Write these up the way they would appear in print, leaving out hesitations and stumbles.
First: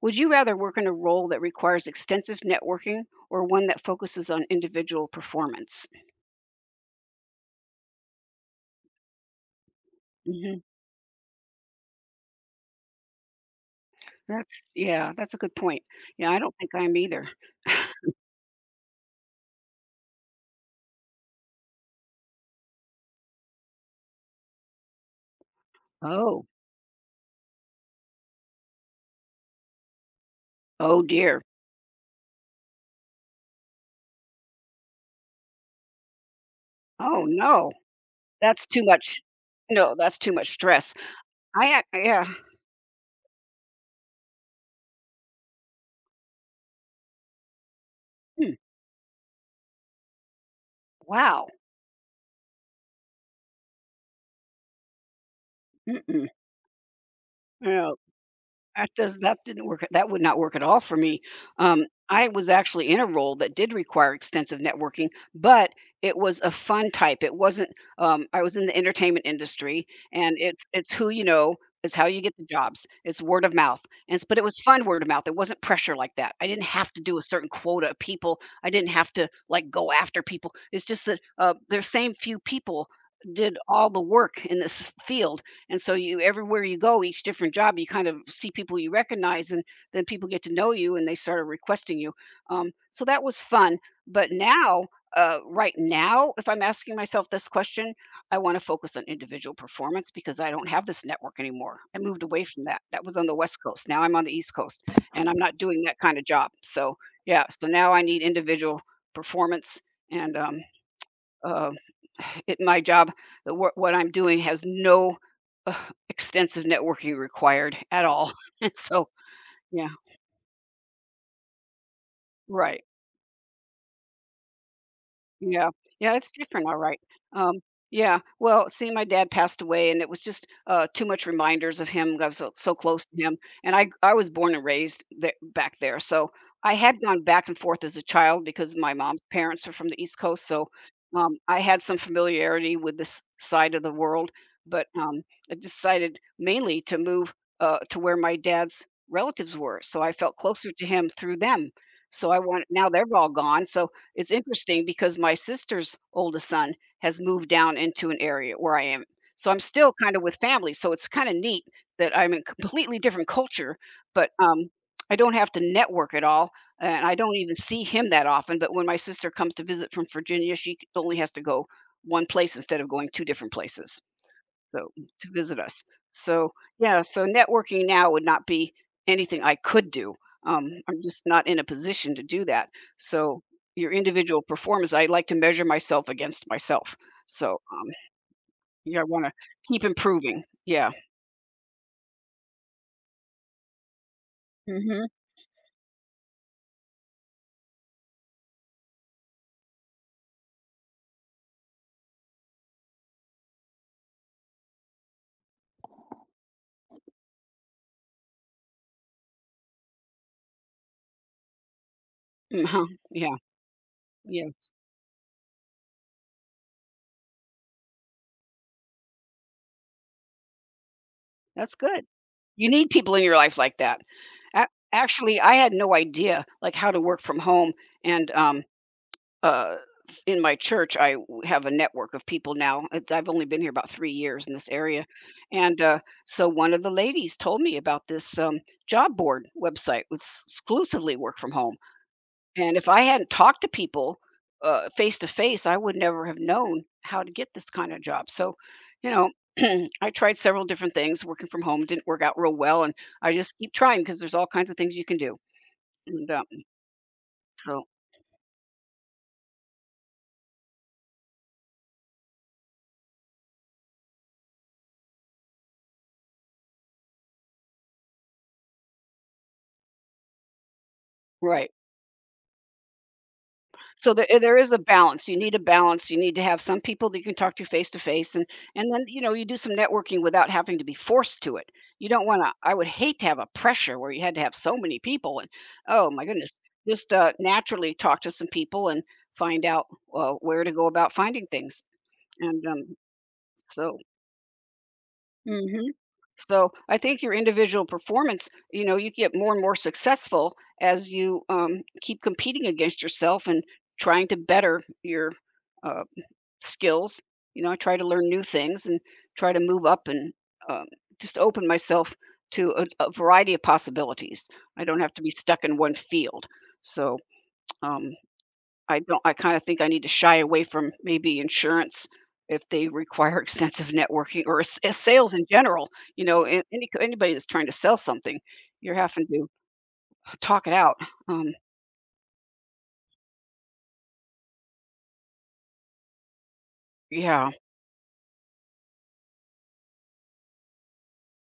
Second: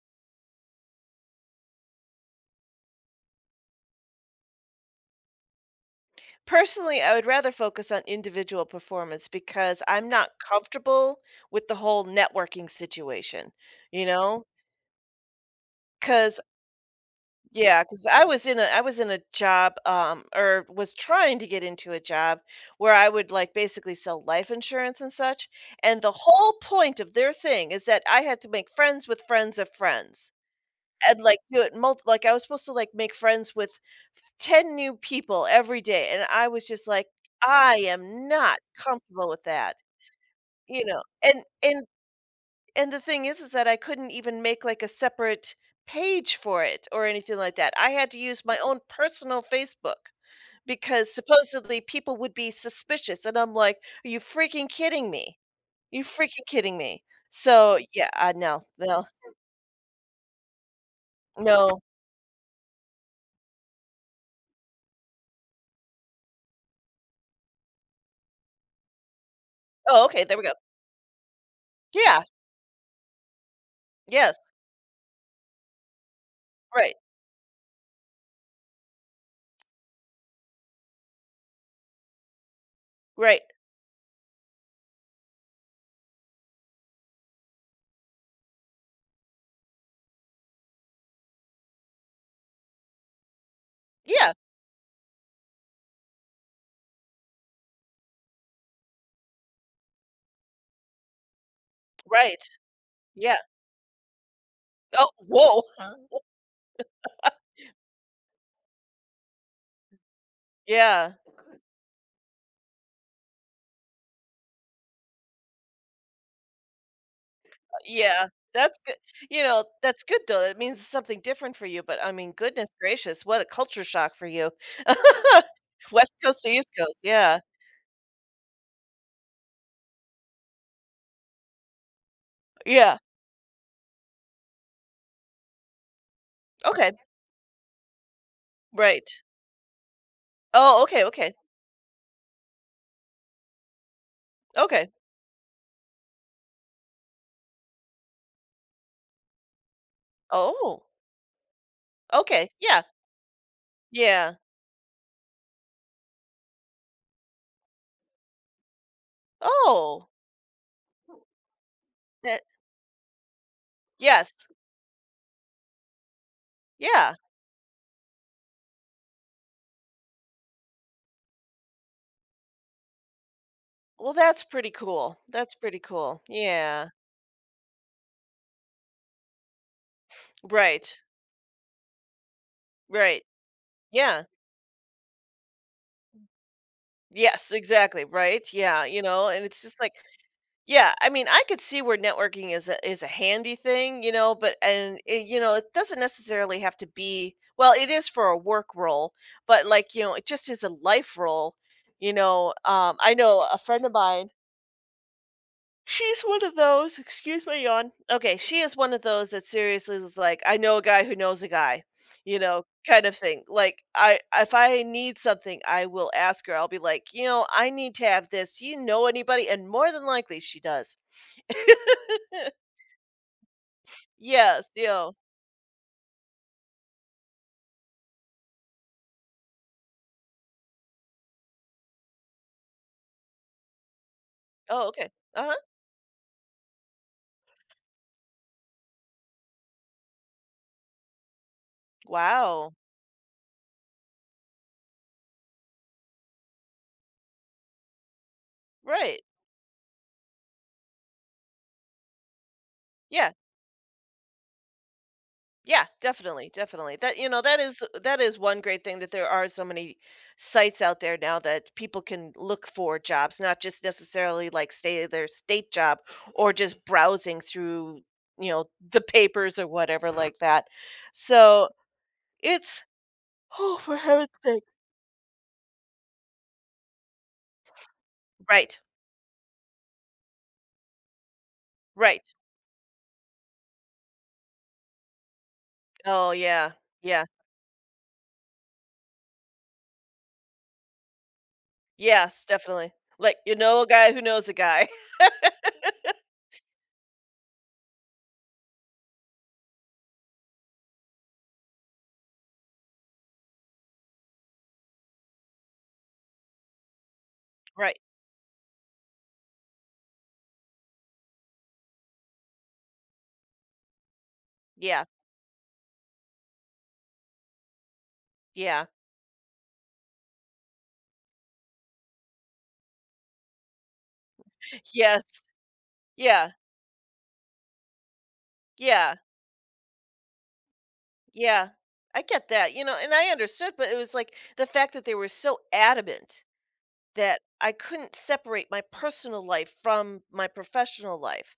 Would you rather work in a role that requires extensive networking or one that focuses on individual performance? Personally, I would rather focus on individual performance because I'm not Hmm. comfortable with the whole networking situation, you know, That's Yeah, that's a good point. Yeah, I because don't think I'm either. yeah, because I was in a job, or was trying to get into a job where I would, like, basically sell life insurance and such, and the Oh, whole point of their thing is that I had to make friends with friends of friends, oh and, like, dear. do it mult like, I was supposed to, like, make friends with 10 new people every day, and I was just like, Oh no, "I am not that's too much. comfortable with that," No, that's too much you stress. know? And and Yeah. and the thing is that I couldn't even make, like, a separate page for it or anything like that. I had to use Hmm. my own personal Facebook because Wow. supposedly people would be suspicious, and I'm like, "Are you freaking kidding me? You Mm-mm. freaking kidding me?" So, Yeah. yeah, I no, no, That didn't work. That would not work at all for me. no. I was actually in a role that did require extensive networking, but it was a fun type. It wasn't I was in the entertainment industry, Oh, okay, and there we go. it's who you know, it's how you Yeah, get the jobs. It's word of mouth. But it yes, was fun word of mouth. It wasn't pressure like that. I didn't have right, to do a certain quota of people. I didn't have to like go after people. It's just that the same few people right. did all the work in this field, and so you everywhere you go, each different job, you kind of see people you recognize, and then people get to know you and they started requesting you, so that was fun. But Yeah, now, right now, if I'm asking myself this question, I want to focus on individual performance, because I don't have this network anymore. I moved right, away from that. That was on the yeah. West Coast. Now I'm on the East Coast, Oh, and I'm not whoa. doing that kind of job, so yeah, so now I need individual performance. And Yeah, uh, at my job, the work what I'm doing has no uh, extensive networking required at yeah, all. that's good, So you know, yeah, that's good though. It means something different for you, but I mean, goodness right. gracious, what a culture shock for you. Yeah. West Yeah, it's Coast to different, East all Coast, right. yeah, Um, yeah, well, see, my dad passed away, and it was just, too much reminders of him. I was so yeah, close to him, and I was born and raised the back there, so I okay, had gone back and forth as a child because my right. mom's parents are from the East Coast, so, Oh, okay, okay, I had some familiarity with this side of the world, but, okay. I decided mainly to move, to where my dad's relatives were, so I felt closer Oh, to him through them. So I okay, want yeah, Now they're all gone, so it's yeah. interesting because my sister's oldest son has moved down into an area where I am. So I'm still Oh, kind of with family. So it's kind of neat that I'm that in completely different culture, but yes, I don't have to network at all. And I yeah, don't even see him that often. But when my sister comes to visit from Virginia, she only has to go one place instead of going two different places, well, so to that's visit pretty us. cool, So yeah. yeah, so networking now would not be anything I could do. Right, I'm just not in a position to do that. right, So your yeah, individual performance, I like to measure myself against myself. yes, So exactly, right, yeah, yeah, you I want know, to and it's just keep like improving. Yeah. yeah, I mean, I could see where networking is a handy thing, you know, but and Mm-hmm. it, you know, it doesn't necessarily have to be, well, it is for a work role, but, like, you know, it just is a life role, you know. Um, I know a friend of mine, she's one of those, excuse my yawn. Okay, she is one of those that seriously is like, I know a guy who knows a guy, you know, uh kind of Yeah. thing. Like, I Yeah. if I need something, I will ask her. I'll be like, "You know, I need to have this. Do you know anybody?" And more than likely she does. That's good. You need people in your life like that. Yeah, A- still. Actually, I had no idea like how to work from home, and uh, in my church, have a network of people now. I've only been here about 3 years in this Oh, area, okay. Uh-huh. and so one of the ladies told me about this job board website was exclusively work from home. Wow. And if I hadn't talked to people face to face, I would never have known how to get this kind of job. So, you Right. know. I tried several different things working from home didn't work out real well, and I Yeah. just keep trying because there's all kinds of things you can do. Yeah, And, definitely, definitely. That, you know, so, that is one great thing that there are so many sites out there now that people can look for jobs, not just necessarily like stay their state job or just browsing through, you know, the papers or whatever like that. So, right. it's oh, for So there heaven's there sake. is a balance. You need a balance. You need to have some people that you can talk to face, and Right. and then you know you do some networking without having to be forced to it. You Right. don't want to. I would hate to have a pressure where you had to have so many people, and oh my Oh, goodness, yeah. just Yeah. Naturally talk to some people and find out where to go about finding things. Yes, And definitely. Like, you know a so guy who knows a guy. hmm. So I think your individual performance, you know, you get more and more successful as you keep competing against yourself and trying to better your uh, skills. You know, I try Right. to learn new things and try to move up, and um, just open myself to a variety of possibilities. I don't Yeah, have to be stuck in one field. So um, yeah. I don't. I kind of think I need to shy away from maybe insurance if they require extensive networking or Yes, sales in general. You know, yeah, anybody that's trying to sell something, you're yeah, having to talk it out. Um, yeah. I get that, you know, and I understood, but it was like the fact that they were so adamant that yeah. I couldn't separate my personal life from my professional life.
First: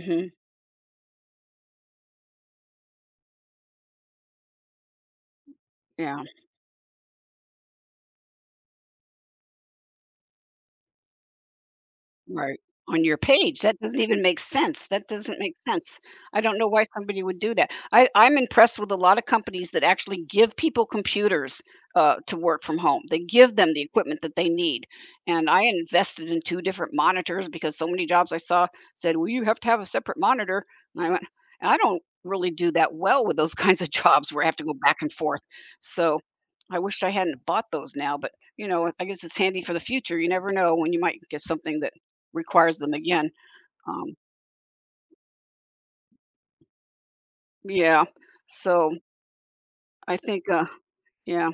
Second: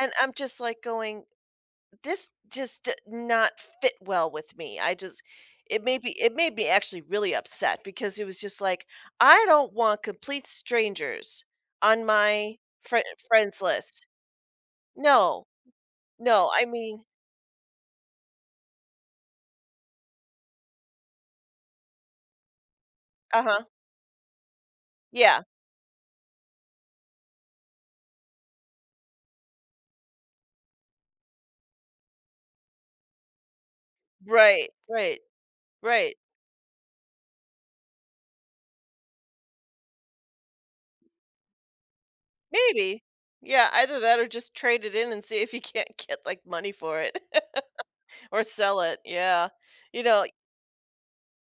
And I'm just like going, this just d- not fit well with me. I just Yeah. it made me actually really upset because it was just like I don't want complete strangers on my Right, fri on your friends page, that doesn't list. even make sense, that doesn't No, make sense. I no, don't I know why mean, somebody would do that. I'm impressed with a lot of companies that actually give people computers, to work from home. They give uh-huh. them the equipment that they need, Yeah. and I invested in 2 different monitors because so many jobs I saw said, "Well, you have to have a separate monitor," and I went, "I don't really do that well with those kinds of jobs where I have to Right, go back and right, forth." right. So, I wish I hadn't bought those now, but, you know, I guess it's handy for the future, you never know when you might get something that requires them Maybe. again. Yeah, either Um, that or just trade it in and see if you can't get, like, money for it yeah. or sell So it, yeah. You I know think, yeah,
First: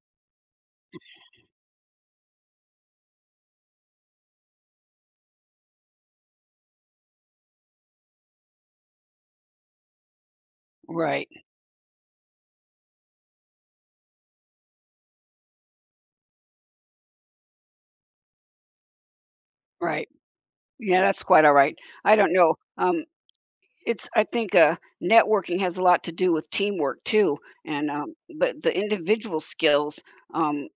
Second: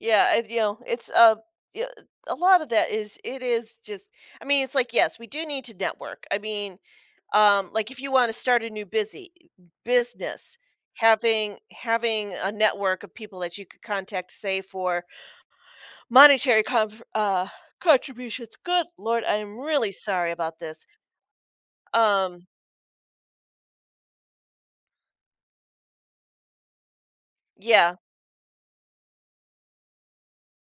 yeah, I you know, yeah, a lot of that is it is just I mean, it's like, yes, we do need to network. I mean, like, if you wanna start a new busy business, right, having a network of people that you could contact, say, for monetary con contributions. Good lord, I am really right. sorry about this. Yeah, that's quite all right. I don't Um, know. It's I think networking has a lot to do with teamwork too, and yeah, but the individual skills, um,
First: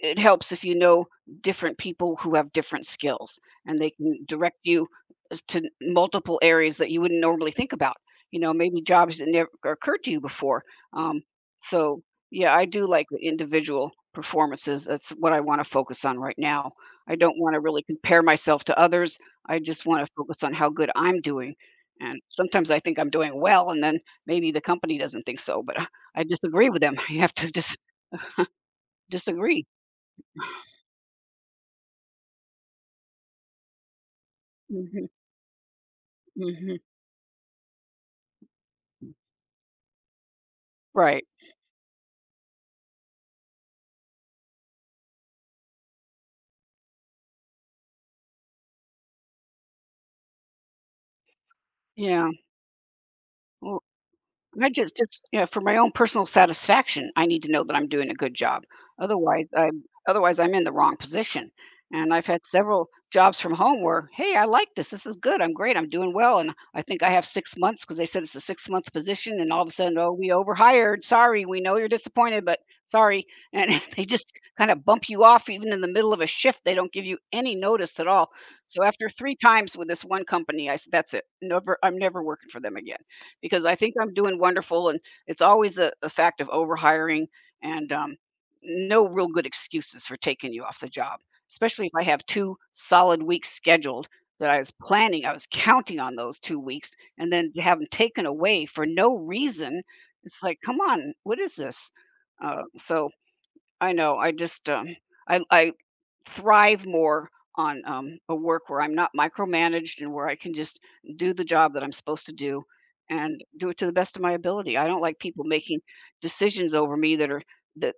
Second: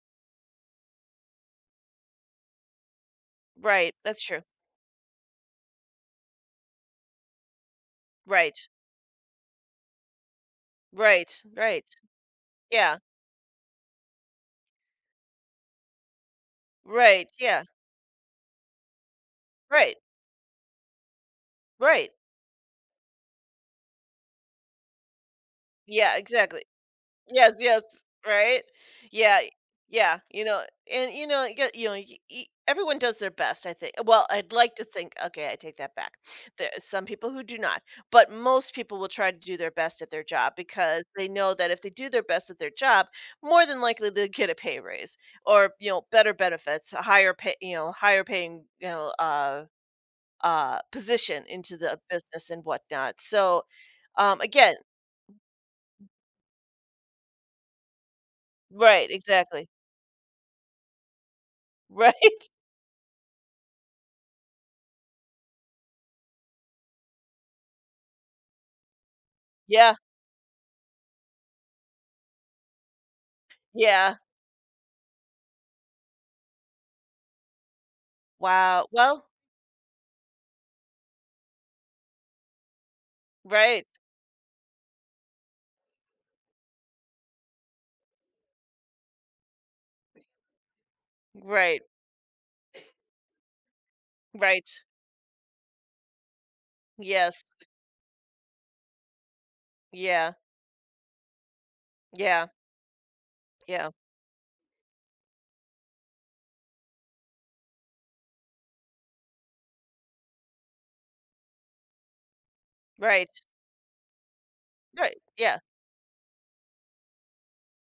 it helps if you know different people who have different skills and they right, can that's true. direct you as to multiple areas that you wouldn't normally think about, you know, Right, maybe jobs that never occurred to you before, um, right, right, so yeah, I do yeah, like the individual performances. That's what I want to focus on right now. I right, don't want to yeah, really compare myself to others. I just right, want to focus on how good I'm doing. right, And sometimes I think I'm doing well, and then maybe the company doesn't think so, yeah, I exactly. disagree with them. You have to Yes, yes, right? Yeah, disagree. yeah, you know, and you know, you got- you know, y- y- everyone does their best, I think. Well, I'd like to Hmm. think, okay, I take that back. There Hmm. are some people who do not, but most people will try to do their best at their job because Right. they know that if they do their best at their job, more than likely they'll get a pay raise or, you know, better benefits, a higher pay, you know, higher paying, you know, position into the Yeah. business and whatnot. So, Well, um, I again, just yeah, for my own personal satisfaction, I need to know that I'm doing a good job. right, Otherwise, exactly. I'm Otherwise, I'm in the wrong position. And Right. I've had several jobs from home where, "Hey, I like this. This is good. I'm great. I'm doing well." And I think I have 6 months because they said it's a 6-month position, and all of a Yeah. sudden, "Oh, we overhired. Sorry. We know you're disappointed, but sorry." And they Yeah. just kind of bump you off even in the middle of a shift. They don't give you any notice at all. So Wow. after Well, 3 times with this one company, I said, "That's it. Never I'm never working for them again." Because I right. think I'm doing wonderful, and it's always the fact of overhiring, and no real good excuses for taking you off the job, Right. especially if I have two solid weeks scheduled that I Right. was planning. I was counting on those 2 weeks, and Yes. then to have them taken away for no reason, Yeah. it's like, come on, what is this? Yeah. So Yeah. I know. I thrive more on a work where I'm not micromanaged and where I can just do the job that I'm supposed to do Right. and do it to the best of my ability. I don't like Right. people Yeah. making decisions over me that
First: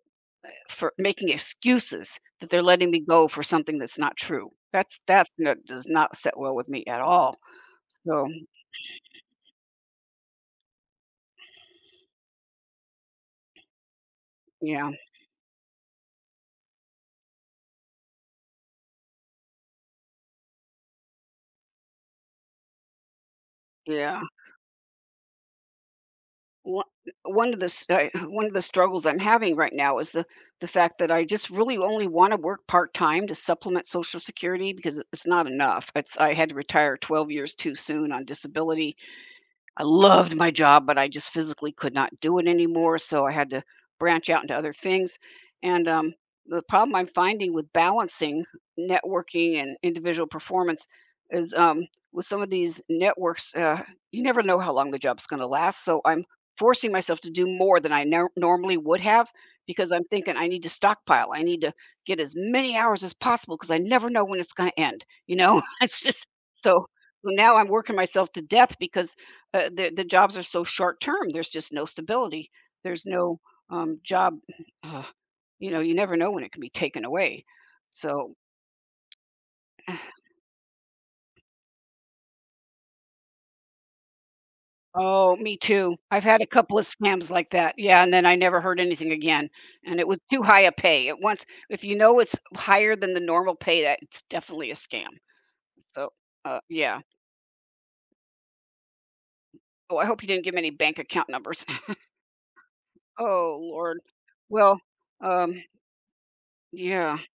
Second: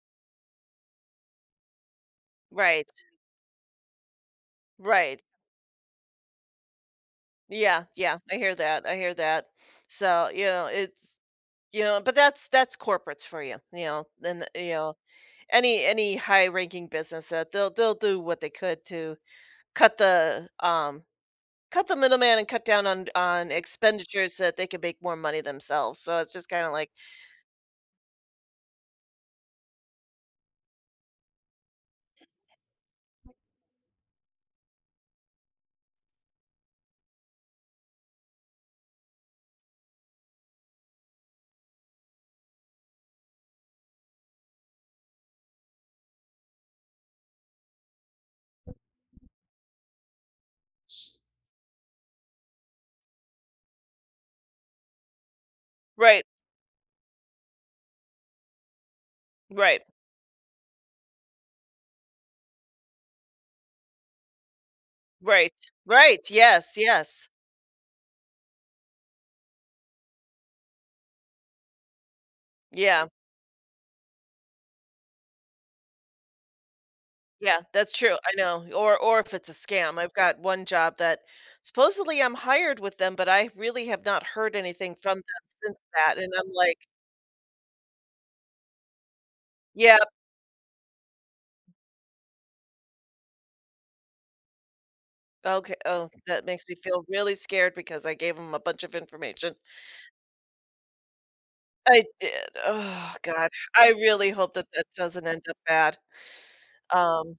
for making excuses that they're letting Right. me go for something that's not true. Right. That does not set well with me at all. Yeah. Yeah. So I hear that. I hear that. So, you know, it's you know, but that's corporates for you. You know, then you yeah, know, any high ranking business, that they'll do what they could to cut the um cut the middleman and cut down on yeah. expenditures so that they can make more money themselves. So it's just kind of one like one of the s- I- one of the struggles I'm having right now is the fact that I just really only want to work part time to supplement Social Security because it's not enough. It's I had to retire 12 years too soon on disability. I loved my job, but I just physically could not do it anymore, so I had to branch out into other things. And the problem I'm finding with balancing networking and individual performance is, with some of these networks, you never know how long the job's going to last. So I'm right, forcing myself to do more than I nor normally would have right. because I'm thinking I need to stockpile. I need to get as many hours as possible because I never know when it's going to end. You Right, know, it's just. right, yes, So. yes. So now I'm working myself to death because the jobs are so short term. There's just no stability. There's Yeah, no job. Uh, you know, you never know when it can be taken away. yeah, that's true, I So, know, or if it's a scam. I've got one job that supposedly I'm hired with them, but I really have not heard anything from them oh, me since too. that, I've and had a I'm couple like, of scams like that. Yeah, and then I never heard anything again. "Yeah, And it was too high a pay. It once, if you know it's higher than the normal pay, that it's definitely a scam. okay, oh, So, that makes me yeah. feel really scared because I gave them a bunch of information." Oh, I hope you didn't give me any bank account numbers. I did, oh god, Oh I Lord. really hope that Well, that doesn't end up um, bad. yeah. Um,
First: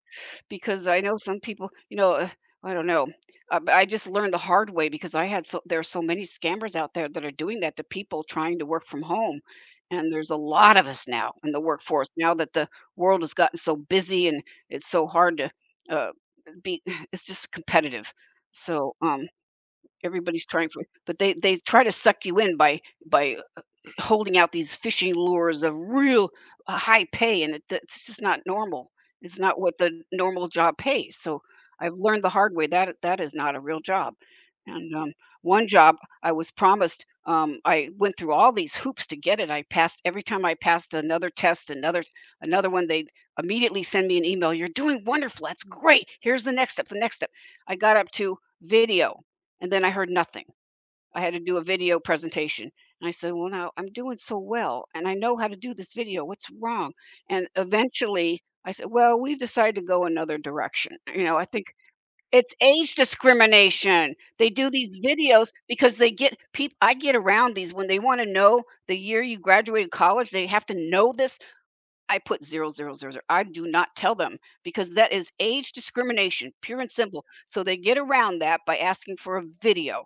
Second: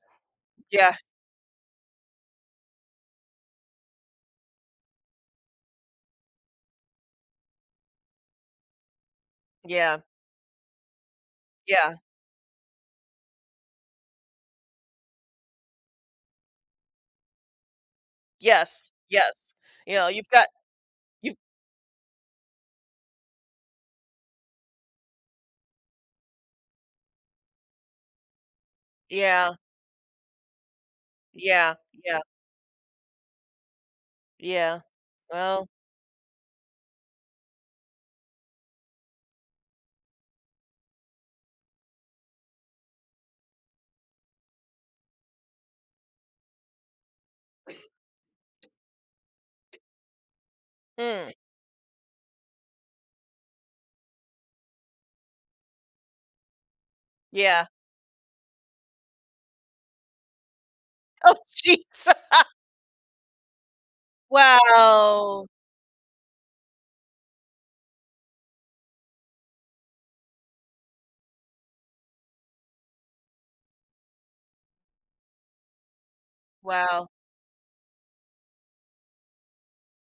Because yeah, I know some people. I don't know. But I just learned the hard way because I had so there are so many scammers out there that are doing that to people trying to work from home. yeah, And there's a lot of us now in the yeah, workforce now that the world has gotten so busy and it's so hard to uh, be. It's just competitive, yes, so yes, you know, you've everybody's got trying for. But they you they try to suck you in by holding out these fishing lures of real high pay, and that's just not normal. It's yeah, not what the normal job pays. So yeah, I've yeah, learned the hard way that that is not a real job. yeah. And one Well, job I was promised, I went through all these hoops to get it. I passed every time I passed another test, another one. They would immediately send me an email. You're doing wonderful. That's great. Here's the next step. The next step. I got up to video, and then I heard nothing. I mm, had to do a video presentation. And I said, "Well, now I'm doing so well and I know how to do this video. What's wrong?" And yeah. eventually I said, "Well, we've decided to go another direction." You Oh, know, I think jeez. it's age discrimination. They do these Wow. videos because they get people I get around these when they want to know the year you graduated college, they have to know this. I put 0000. Zero, zero, zero. I do not tell them because that is age discrimination, pure and Wow. simple. So they get around that by asking for a video.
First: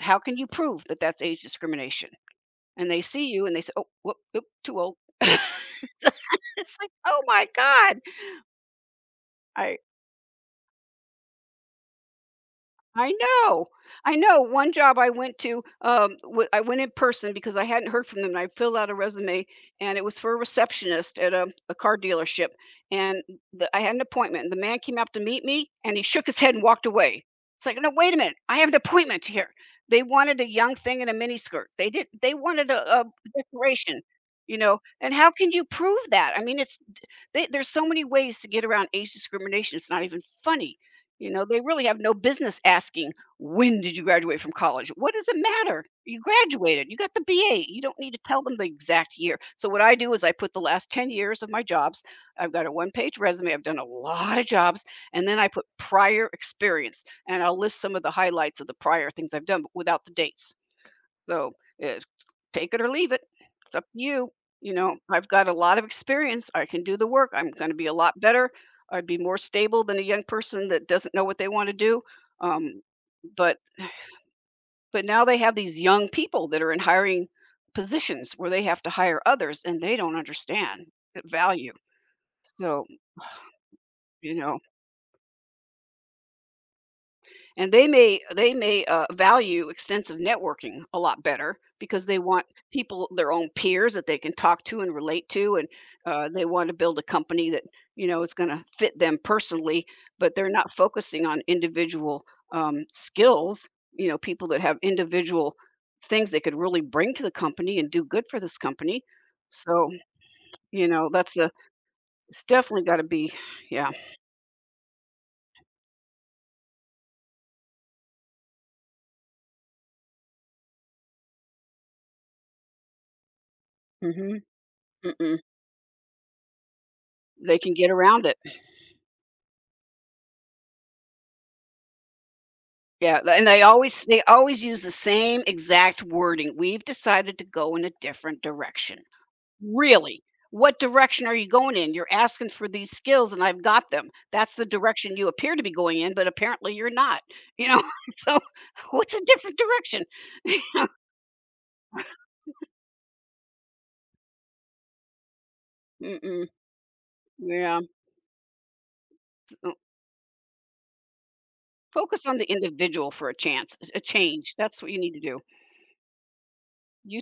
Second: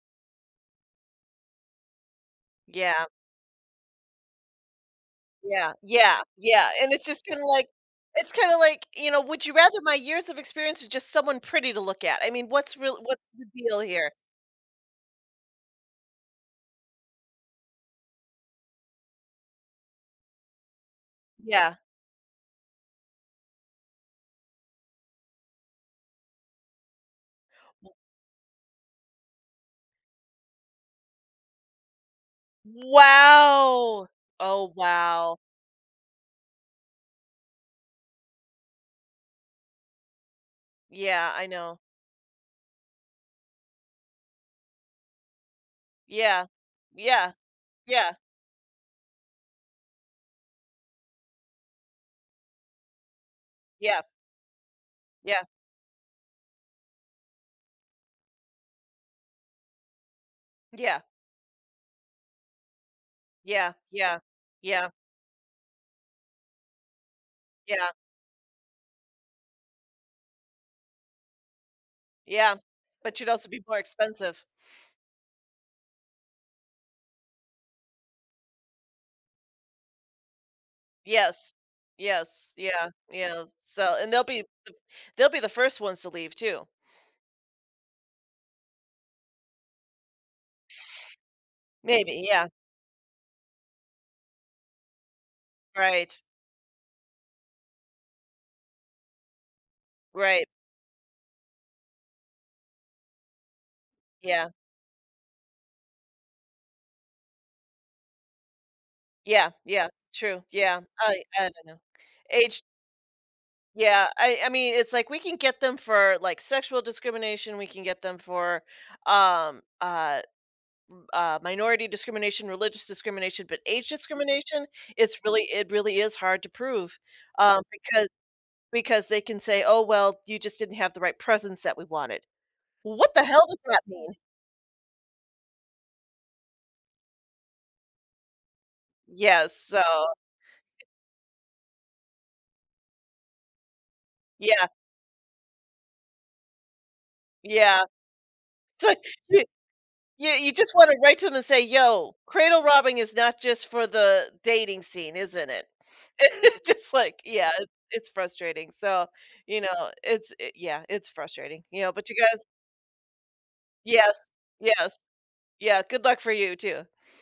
How can you prove that that's age discrimination? And they Yeah, see you and they say, "Oh, whoop, oop, too old." yeah, So yeah, yeah, it's like, and it's "Oh just kinda my like god." it's kinda like, you know, would you I rather my years of experience or just someone pretty to look at? I mean, I what's the know. deal here? I know. One job I went to, I went in person because I hadn't heard from them. And I filled out a resume, and it was for a receptionist at a Yeah. car dealership. And I had an appointment. And the man came up to meet me, and he shook his head and walked away. It's like, no, wait a minute. I have an appointment here. They wanted a young thing in a miniskirt. They did. They wanted a decoration, Wow. you Oh, know. And how wow. can you prove that? I mean, there's so many ways to get around age discrimination. It's not even funny, you Yeah, know, I they know. really have no business asking, when did you graduate from college? What does it matter? You Yeah. graduated, you got the Yeah, BA. You don't yeah, need to tell them the exact year. So, what I do is I put the last 10 years of my jobs, I've got a one page resume, I've done a yeah, lot of jobs, and then yeah, I put prior experience and I'll list some of the highlights of the prior things I've done, but without the dates. yeah, So, it's take it or leave it. yeah, It's up to yeah, you. You yeah, know, I've got a lot of experience. I can do the work. I'm gonna be yeah, a lot better. I'd be more stable than a young person that doesn't know what they wanna do. yeah, Um, but you'd also but be more expensive. but now they have these young people that are in hiring positions where they have to hire others, and they don't understand the Yes. value. Yes, So, yeah, yeah, so and you know they'll be the first ones to leave too. and they may value extensive networking a lot better because they Maybe, want yeah, people their own peers that they can talk to and relate to and right, they want to build a company that you know is going to fit them personally but right, they're not focusing on individual skills you know people yeah, that have individual things they could really bring to the company and do good for this company yeah, yeah, so true, yeah, you know that's I a don't know. it's Age definitely got to be yeah yeah, I mean, it's like we can get them for, like, sexual discrimination, we can get them for, um, uh minority discrimination, religious discrimination, but age hmm. discrimination, Mm-mm. It really is hard to prove, They um, can get because around it. because they can say, "Oh, well, you just didn't have the right presence that we wanted." Well, what Yeah, the th hell and does they that always mean? they always use the same exact wording, "We've decided to go in a different direction." Yes, so Really? What direction are you going in? You're asking for these skills, and I've got them. That's the yeah, direction you appear to be going in, but apparently you're not, you know? yeah. So, So, like, what's a you different direction? You just wanna write to them and say, "Yo, cradle robbing is not just for the dating scene, isn't it?" Mm-mm, Just like yeah, yeah, it's frustrating, so, you uh, know, it's I yeah, it's frustrating, you know, but you focus on guys the individual for a yes, change, that's what you yes. need to do. Yeah, good luck for you too. You